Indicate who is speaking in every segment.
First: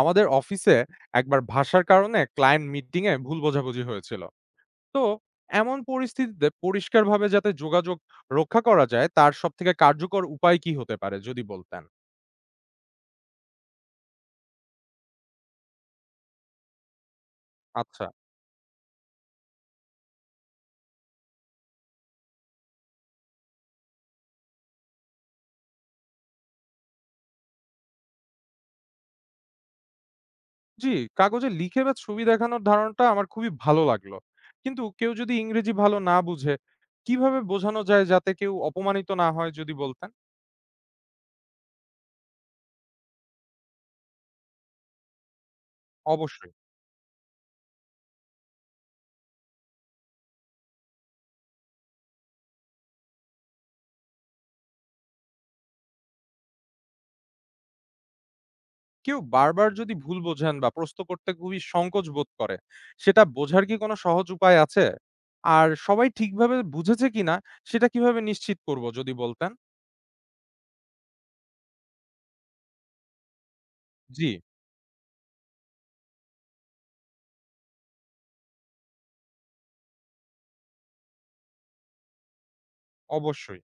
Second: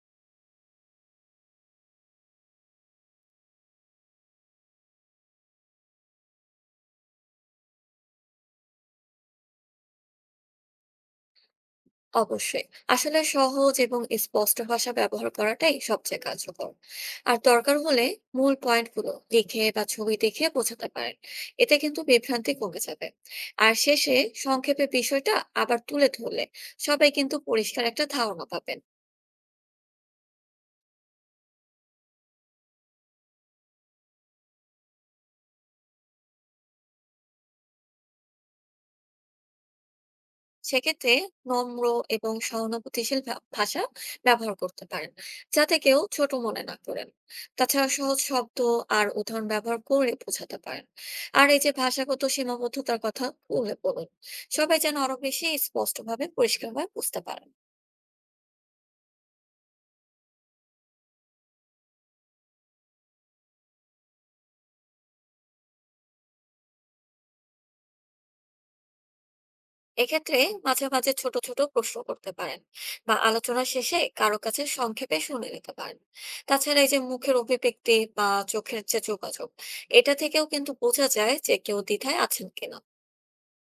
Speaker 1: আমাদের অফিসে একবার ভাষার কারণে ক্লায়েন্ট মিটিং এ ভুল বোঝাবুঝি হয়েছিল। তো এমন পরিস্থিতিতে পরিষ্কারভাবে যাতে যোগাযোগ রক্ষা করা যায় তার সব থেকে কার্যকর উপায় কি হতে পারে যদি বলতেন?
Speaker 2: অবশ্যই। আসলে সহজ এবং স্পষ্ট ভাষা ব্যবহার করাটাই সবচেয়ে কার্যকর। আর দরকার
Speaker 1: আচ্ছা।
Speaker 2: হলে মূল পয়েন্টগুলো লিখে বা ছবি দেখে বোঝাতে পারেন। এতে কিন্তু বিভ্রান্তি কমে যাবে। আর শেষে সংক্ষেপে বিষয়টা আবার তুলে ধরলে সবাই কিন্তু পরিষ্কার একটা ধারণা পাবে।
Speaker 1: জি, কাগজে লিখে বা ছবি দেখানোর ধারণাটা আমার খুবই ভালো লাগলো, কিন্তু কেউ যদি ইংরেজি ভালো না বুঝে কিভাবে বোঝানো যায় যাতে কেউ অপমানিত না হয় যদি বলতেন?
Speaker 2: সেক্ষেত্রে নম্র এবং সহানুভূতিশীল ভাষা ব্যবহার করতে পারেন, যাতে কেউ ছোট
Speaker 1: অবশ্যই।
Speaker 2: মনে না করেন। তাছাড়া সহজ শব্দ আর উদাহরণ ব্যবহার করে বোঝাতে পারেন। আর এই যে ভাষাগত সীমাবদ্ধতার কথা উল্লেখ করুন, সবাই যেন আরো বেশি স্পষ্টভাবে পরিষ্কারভাবে বুঝতে পারেন।
Speaker 1: কেউ বারবার যদি ভুল বোঝেন বা প্রশ্ন করতে খুবই সংকোচ বোধ করে, সেটা বোঝার কি কোনো সহজ উপায় আছে? আর সবাই ঠিকভাবে বুঝেছে কিনা সেটা কিভাবে নিশ্চিত করব যদি বলতেন?
Speaker 2: এক্ষেত্রে মাঝে মাঝে ছোট ছোট প্রশ্ন করতে পারেন, বা আলোচনা শেষে
Speaker 1: জি,
Speaker 2: কারো কাছে সংক্ষেপে শুনে নিতে পারেন। তাছাড়া এই যে মুখের অভিব্যক্তি বা চোখের যে যোগাযোগ, এটা থেকেও কিন্তু বোঝা যায় যে কেউ দ্বিধায় আছেন কিনা।
Speaker 1: অবশ্যই।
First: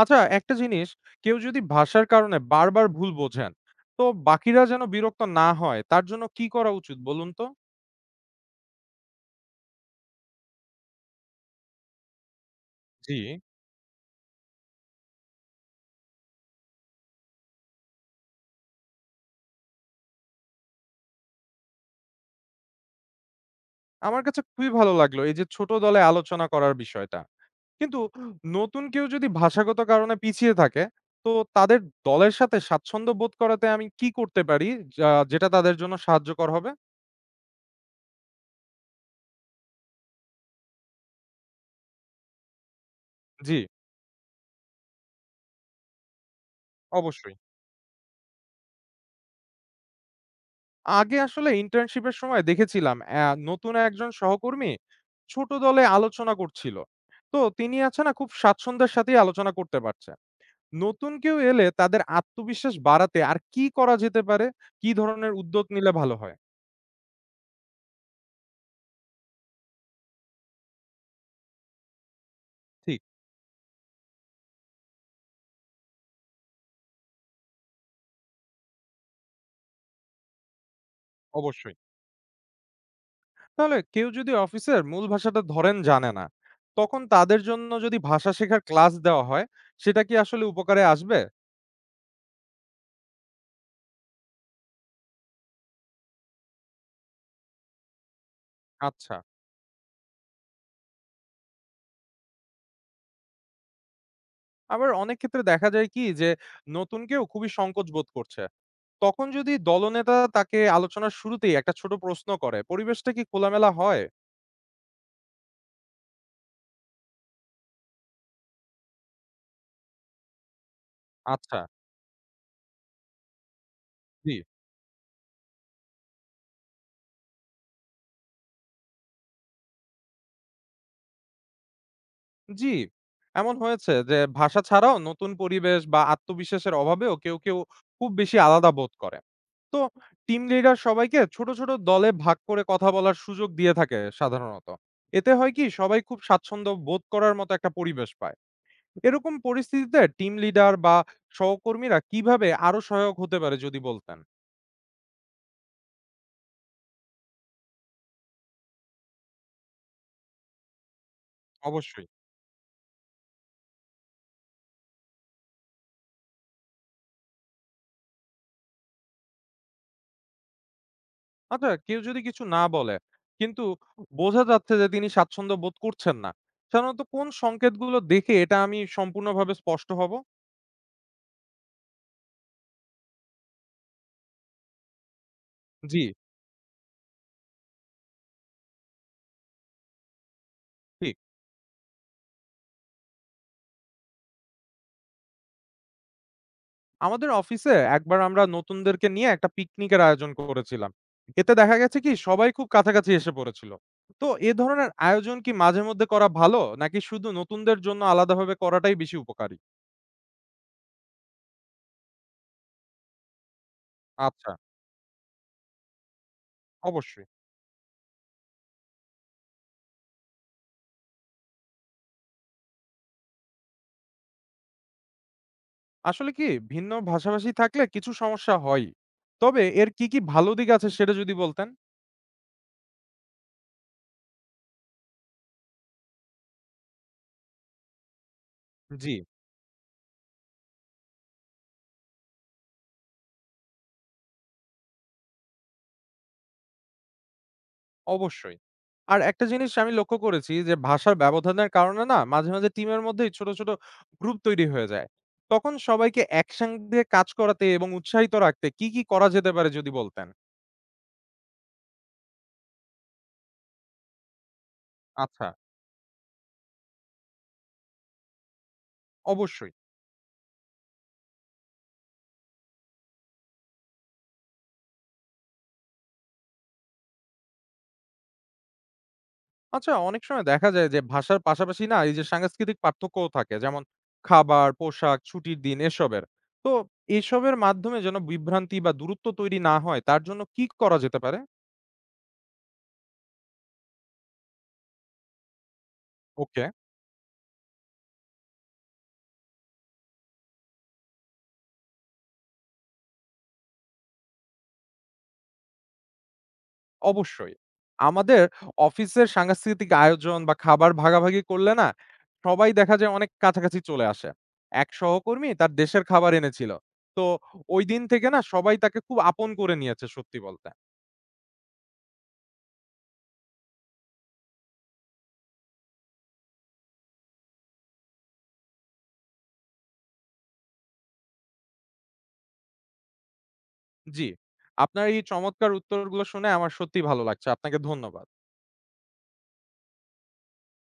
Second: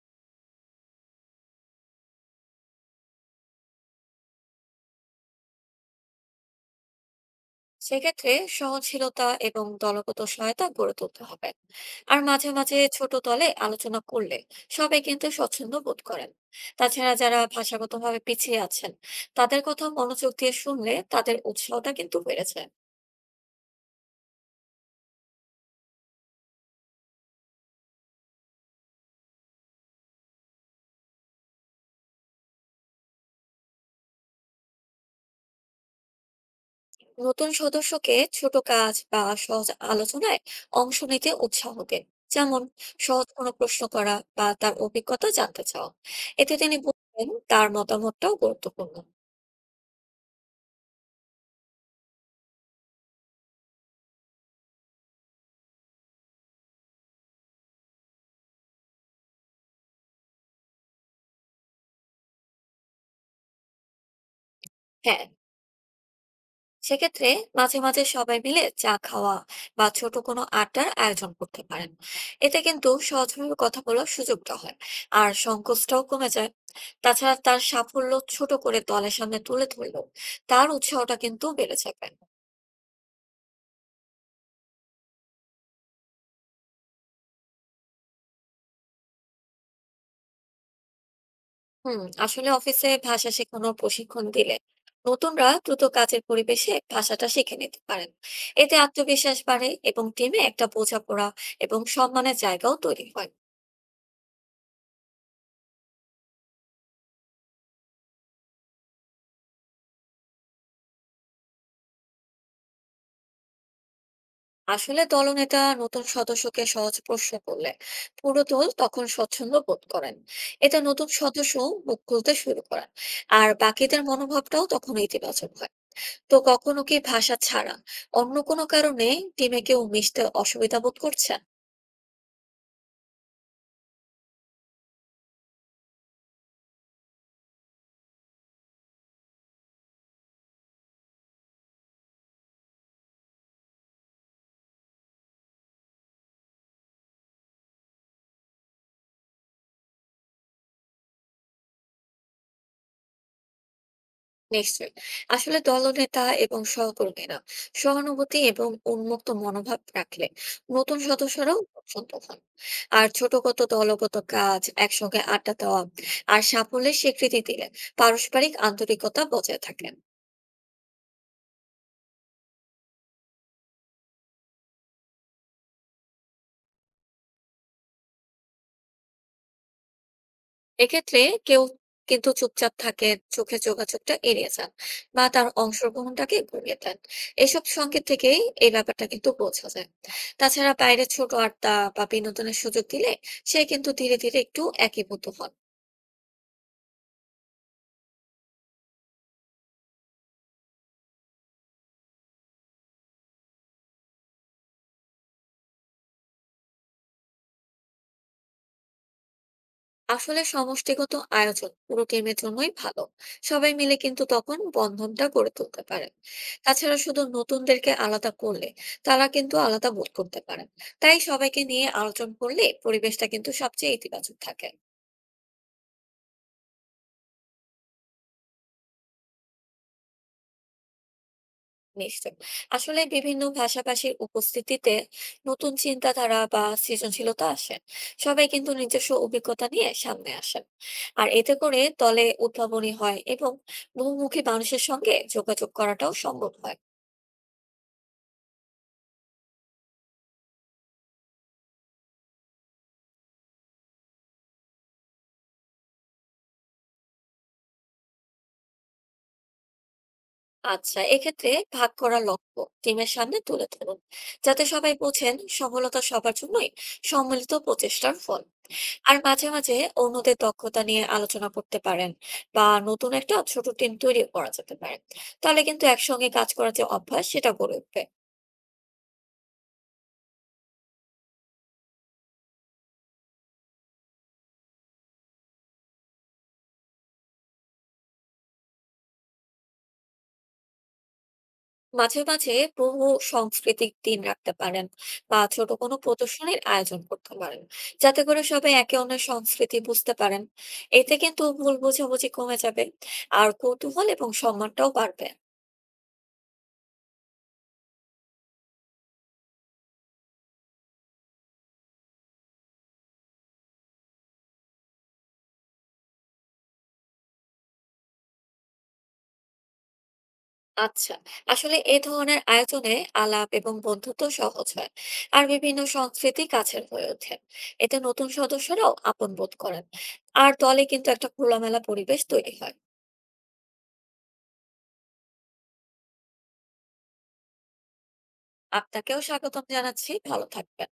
Speaker 1: আচ্ছা একটা জিনিস, কেউ যদি ভাষার কারণে বারবার ভুল বোঝেন, তো বাকিরা যেন বিরক্ত না হয় তার জন্য কি করা উচিত বলুন তো?
Speaker 2: সেক্ষেত্রে সহনশীলতা এবং দলগত সহায়তা গড়ে তুলতে হবে। আর মাঝে মাঝে ছোট
Speaker 1: জি।
Speaker 2: দলে আলোচনা করলে সবাই কিন্তু স্বচ্ছন্দ বোধ করেন। তাছাড়া যারা ভাষাগতভাবে পিছিয়ে আছেন, তাদের কথা মনোযোগ দিয়ে শুনলে তাদের উৎসাহটা কিন্তু বেড়েছে।
Speaker 1: আমার কাছে খুবই ভালো লাগলো এই যে ছোট দলে আলোচনা করার বিষয়টা। কিন্তু নতুন কেউ যদি ভাষাগত কারণে পিছিয়ে থাকে, তো তাদের দলের সাথে স্বাচ্ছন্দ্য বোধ করাতে আমি কি করতে পারি যেটা তাদের জন্য সাহায্যকর হবে?
Speaker 2: নতুন সদস্যকে ছোট কাজ বা সহজ আলোচনায় অংশ নিতে উৎসাহ দিন। যেমন সহজ কোনো
Speaker 1: জি,
Speaker 2: প্রশ্ন করা বা তার অভিজ্ঞতা জানতে চাও। এতে তিনি বুঝবেন
Speaker 1: অবশ্যই।
Speaker 2: তার মতামতটাও গুরুত্বপূর্ণ।
Speaker 1: আগে আসলে ইন্টার্নশিপের সময় দেখেছিলাম নতুন একজন সহকর্মী ছোট দলে আলোচনা করছিল। তো তিনি আছে না খুব স্বাচ্ছন্দ্যের সাথেই আলোচনা করতে পারছে। নতুন কেউ এলে তাদের আত্মবিশ্বাস বাড়াতে আর কি করা যেতে পারে? কি
Speaker 2: হ্যাঁ,
Speaker 1: ধরনের উদ্যোগ নিলে ভালো হয়?
Speaker 2: সেক্ষেত্রে মাঝে মাঝে সবাই মিলে চা খাওয়া বা ছোট কোনো আড্ডার আয়োজন করতে পারেন। এতে কিন্তু
Speaker 1: ঠিক,
Speaker 2: সহজভাবে কথা বলার সুযোগটা হয় আর সংকোচটাও কমে যায়। তাছাড়া তার সাফল্য ছোট করে দলের সামনে তুলে ধরলেও তার উৎসাহটা কিন্তু
Speaker 1: অবশ্যই।
Speaker 2: বেড়ে যাবে।
Speaker 1: তাহলে কেউ যদি অফিসের মূল ভাষাটা ধরেন জানে না, তখন তাদের জন্য যদি ভাষা শেখার ক্লাস দেওয়া হয় সেটা কি আসলে উপকারে আসবে?
Speaker 2: হুম, আসলে অফিসে ভাষা শেখানোর প্রশিক্ষণ দিলে নতুনরা দ্রুত কাজের পরিবেশে ভাষাটা শিখে নিতে পারেন। এতে
Speaker 1: আচ্ছা।
Speaker 2: আত্মবিশ্বাস বাড়ে এবং টিমে একটা বোঝাপড়া এবং সম্মানের জায়গাও তৈরি হয়।
Speaker 1: আবার অনেক ক্ষেত্রে দেখা যায় কি যে নতুন কেউ খুবই সংকোচ বোধ করছে, তখন যদি দলনেতা তাকে আলোচনার শুরুতেই একটা ছোট প্রশ্ন করে পরিবেশটা কি খোলামেলা হয়?
Speaker 2: আসলে দলনেতা নতুন সদস্যকে সহজ প্রশ্ন করলে পুরো দল তখন স্বচ্ছন্দ বোধ করেন। এতে নতুন সদস্য
Speaker 1: আচ্ছা।
Speaker 2: মুখ খুলতে শুরু করেন আর বাকিদের
Speaker 1: জি।
Speaker 2: মনোভাবটাও তখন ইতিবাচক হয়। তো কখনো কি ভাষা ছাড়া অন্য কোনো কারণে টিমে কেউ মিশতে অসুবিধা বোধ করছে?
Speaker 1: জি, এমন হয়েছে যে ভাষা ছাড়াও নতুন পরিবেশ বা আত্মবিশ্বাসের অভাবেও কেউ, কেউ খুব বেশি আলাদা বোধ করে। তো টিম লিডার সবাইকে ছোট, ছোট দলে ভাগ করে কথা বলার সুযোগ দিয়ে থাকে সাধারণত। এতে হয় কি সবাই খুব স্বাচ্ছন্দ্য বোধ করার মতো একটা পরিবেশ পায়। এরকম পরিস্থিতিতে টিম লিডার বা সহকর্মীরা কিভাবে আরো সহায়ক হতে পারে যদি বলতেন?
Speaker 2: নিশ্চয়ই আসলে দলনেতা এবং সহকর্মীরা সহানুভূতি এবং উন্মুক্ত মনোভাব রাখলে নতুন সদস্যরাও
Speaker 1: অবশ্যই।
Speaker 2: পছন্দ হন। আর ছোটগত দলগত কাজ, একসঙ্গে আড্ডা দেওয়া আর সাফল্যের স্বীকৃতি দিলে পারস্পরিক আন্তরিকতা বজায় থাকে।
Speaker 1: আচ্ছা, কেউ যদি কিছু না বলে, কিন্তু বোঝা যাচ্ছে যে তিনি স্বাচ্ছন্দ্য বোধ করছেন না। সাধারণত কোন সংকেতগুলো দেখে এটা আমি সম্পূর্ণভাবে স্পষ্ট হব?
Speaker 2: এক্ষেত্রে কেউ কিন্তু চুপচাপ থাকে, চোখে যোগাযোগটা এড়িয়ে যান, বা তার
Speaker 1: জি।
Speaker 2: অংশগ্রহণটাকে কমিয়ে দেন। এসব সংকেত থেকেই এই ব্যাপারটা কিন্তু বোঝা যায়। তাছাড়া বাইরে
Speaker 1: ঠিক।
Speaker 2: ছোট আড্ডা বা বিনোদনের সুযোগ দিলে সে কিন্তু ধীরে ধীরে একটু একীভূত হন।
Speaker 1: আমাদের অফিসে একবার আমরা নতুনদেরকে নিয়ে একটা পিকনিকের আয়োজন করেছিলাম। এতে দেখা গেছে কি সবাই খুব কাছাকাছি এসে পড়েছিল। তো এ ধরনের আয়োজন কি মাঝে মধ্যে করা ভালো নাকি শুধু নতুনদের জন্য আলাদাভাবে করাটাই বেশি উপকারী?
Speaker 2: আসলে সমষ্টিগত আয়োজন পুরো টিমের জন্যই ভালো। সবাই মিলে কিন্তু
Speaker 1: আচ্ছা,
Speaker 2: তখন বন্ধনটা গড়ে তুলতে পারে। তাছাড়া শুধু
Speaker 1: অবশ্যই।
Speaker 2: নতুনদেরকে আলাদা করলে তারা কিন্তু আলাদা বোধ করতে পারেন। তাই সবাইকে নিয়ে আলোচনা করলে পরিবেশটা কিন্তু সবচেয়ে ইতিবাচক থাকে।
Speaker 1: আসলে কি, ভিন্ন ভাষাভাষী থাকলে কিছু সমস্যা হয়ই। তবে এর কি, কি ভালো দিক আছে সেটা যদি বলতেন?
Speaker 2: নিশ্চয়ই আসলে বিভিন্ন ভাষাভাষীর উপস্থিতিতে নতুন চিন্তাধারা বা সৃজনশীলতা আসে। সবাই কিন্তু
Speaker 1: জি,
Speaker 2: নিজস্ব অভিজ্ঞতা নিয়ে সামনে আসেন। আর এতে করে দলে উদ্ভাবনী হয় এবং বহুমুখী মানুষের সঙ্গে যোগাযোগ করাটাও সম্ভব হয়।
Speaker 1: অবশ্যই। আর একটা জিনিস আমি লক্ষ্য করেছি যে ভাষার ব্যবধানের কারণে না মাঝে, মাঝে টিমের মধ্যেই ছোট, ছোট গ্রুপ তৈরি হয়ে যায়। তখন সবাইকে একসঙ্গে কাজ করাতে এবং উৎসাহিত রাখতে কি, কি করা যেতে পারে যদি বলতেন?
Speaker 2: আচ্ছা, এক্ষেত্রে ভাগ করা লক্ষ্য টিমের সামনে তুলে ধরুন, যাতে সবাই বোঝেন
Speaker 1: আচ্ছা,
Speaker 2: সফলতা সবার জন্যই সম্মিলিত প্রচেষ্টার ফল। আর মাঝে,
Speaker 1: অবশ্যই।
Speaker 2: মাঝে অন্যদের দক্ষতা নিয়ে আলোচনা করতে পারেন, বা নতুন একটা ছোট টিম তৈরি করা যেতে পারে। তাহলে কিন্তু একসঙ্গে কাজ করার যে অভ্যাস সেটা গড়ে উঠবে।
Speaker 1: আচ্ছা অনেক সময় দেখা যায় যে ভাষার পাশাপাশি না এই যে সাংস্কৃতিক পার্থক্যও থাকে। যেমন খাবার, পোশাক, ছুটির দিন এসবের। তো এসবের মাধ্যমে যেন বিভ্রান্তি বা দূরত্ব তৈরি না হয় তার জন্য কি করা যেতে পারে?
Speaker 2: মাঝে, মাঝে বহু সাংস্কৃতিক দিন রাখতে পারেন বা ছোট কোনো প্রদর্শনীর
Speaker 1: ওকে।
Speaker 2: আয়োজন করতে পারেন। যাতে করে সবাই একে অন্যের সংস্কৃতি বুঝতে পারেন। এতে কিন্তু ভুল বোঝাবুঝি কমে যাবে। আর কৌতূহল এবং সম্মানটাও বাড়বে।
Speaker 1: অবশ্যই। আমাদের অফিসের সাংস্কৃতিক আয়োজন বা খাবার ভাগাভাগি করলে না, সবাই দেখা যায় অনেক কাছাকাছি চলে আসে। এক সহকর্মী তার দেশের খাবার এনেছিল। তো ঐদিন থেকে না সবাই তাকে খুব আপন করে নিয়েছে সত্যি বলতে।
Speaker 2: আচ্ছা, আসলে এ ধরনের আয়োজনে আলাপ এবং বন্ধুত্ব সহজ হয় আর বিভিন্ন সংস্কৃতি কাছের হয়ে ওঠে। এতে নতুন সদস্যরাও আপন বোধ করেন আর দলে কিন্তু একটা খোলামেলা পরিবেশ তৈরি হয়।
Speaker 1: জি, আপনার এই চমৎকার উত্তরগুলো শুনে আমার সত্যিই ভালো লাগছে। আপনাকে ধন্যবাদ।
Speaker 2: আপনাকেও স্বাগতম জানাচ্ছি, ভালো থাকবেন।